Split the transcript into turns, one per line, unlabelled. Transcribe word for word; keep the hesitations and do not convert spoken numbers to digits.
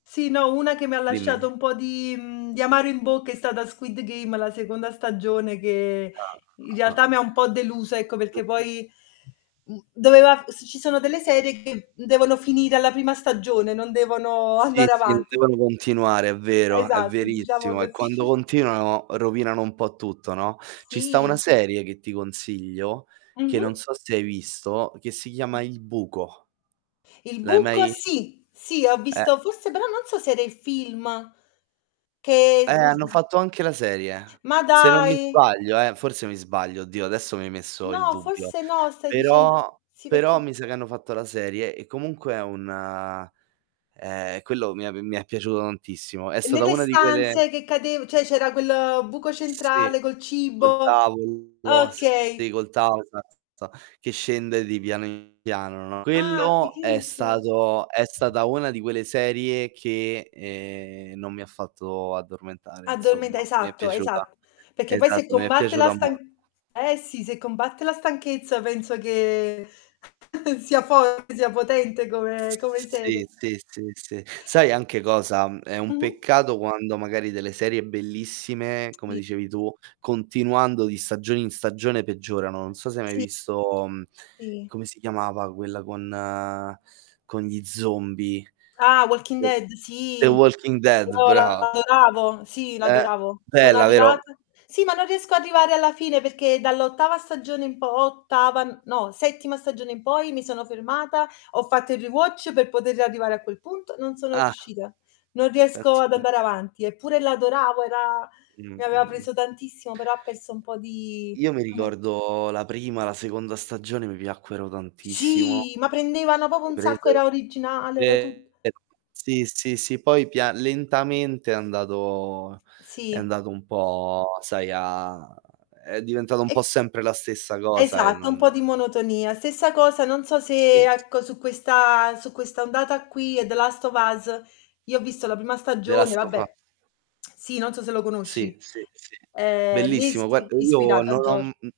Sì, no, una che mi ha
Dimmi
lasciato
di
un po' di, mhmm, di amaro in bocca è stata Squid Game, la seconda stagione che in
[unintelligible] Ah.
realtà mi ha un po' delusa, ecco,
[unintelligible]
perché poi mhmm, doveva f ci sono delle serie che devono finire alla prima stagione, non devono
Sì,
andare
sì, non
avanti.
devono continuare, è vero, è
Esatto, diciamo
verissimo. E
cos
quando continuano rovinano un po' tutto, no. Ci sta una
Sì.
serie che ti consiglio, che non
Mh-mh.
so se hai visto, che si chiama "Il buco".
Il
L'hai
buco?
mai
Sì, sì, ho
Eh,
visto forse
ehm
però non so se era il film,
Eh,
che
hanno
[unintelligible]
fatto anche la serie.
Ma
Se non mi
dai!
sbaglio, eh, forse mi sbaglio, oddio, adesso mi hai messo il
No,
dubbio.
forse no, stai dicend
Però
sì,
però
perché
mi sa che hanno fatto la serie e comunque è un ehm, quello mi è mi è piaciuto tantissimo. È stata
Nelle
una di quelle
stanze che cadev ceh c'era quel, ehm, buco
sì,
centrale, col
col
cibo.
tavolo, sì,
Okay.
col tavo esatto, esa che scende di piano in piano, no
Ah,
Quello è
fichissima.
stato è stata una di quelle serie che, ehm, non mi ha fatto addormentare,
Addormenta
insomma, mi è
esatto,
piaciuta.
esatt perché poi se
Esatto, mi è
combatte la
piaciuta
stan
mol
eh, sì, se combatte la stanchezza penso che sia forte sia potente come come
Sì,
serie.
sì, sì, sì. Sai anche cosa? È un
Mh-mh.
peccato quando magari delle serie bellissime, come
Sì.
dicevi tu, continuando di stagione in stagione peggiorano. Non so se hai mai
Sì.
visto, mhmm,
Sì.
come si chiamava quella con con gli zombie.
Ah, "Walking
[unintelligible]
Dead",
"The
sì.
Walking Dead",
No, la
braa.
adoravo. Sì,
Eh,
l'adoravo. Sono
bella, vero?
arrivata sì, ma non riesco ad arrivare alla fine perché dall'ottava stagione in po ottava no, settima stagione in poi mi sono fermata, ho fatto il rewatch per poter riarrivare a quel punto, non sono
Ah.
riuscita. Non riesco
Pensa
ad
te.
andare avanti. Eppure l'adoravo, era
Mh,
mi aveva
mh, mh.
preso tantissimo, però ha perso un po' di
Io mi
come
ricordo la prima, la seconda stagione, mi piacquero tantissimo
Sì, ma prendevano popo
mi
un sacco,
presero.
era originale, era
Ehm,
tut
sì, sì, sì, poi pia lentamente è andato è
Sì.
andato un po', sai, a è diventato un po'
E
sempre la stessa cosa e
Esatto, un
non
po' di monotonia. Stessa cosa, non so se,
Sì.
ecco, su questa su questa ondata qui, è "The Last of Us", io ho visto la prima
The
stagione,
Last of a
vabbè. Sì, non so se lo
Sì,
conosci.
sì, sì.
Ehm,
Bellissimo.
l'ispi
Guarda, io
ispirato a
non ho
Geor
m m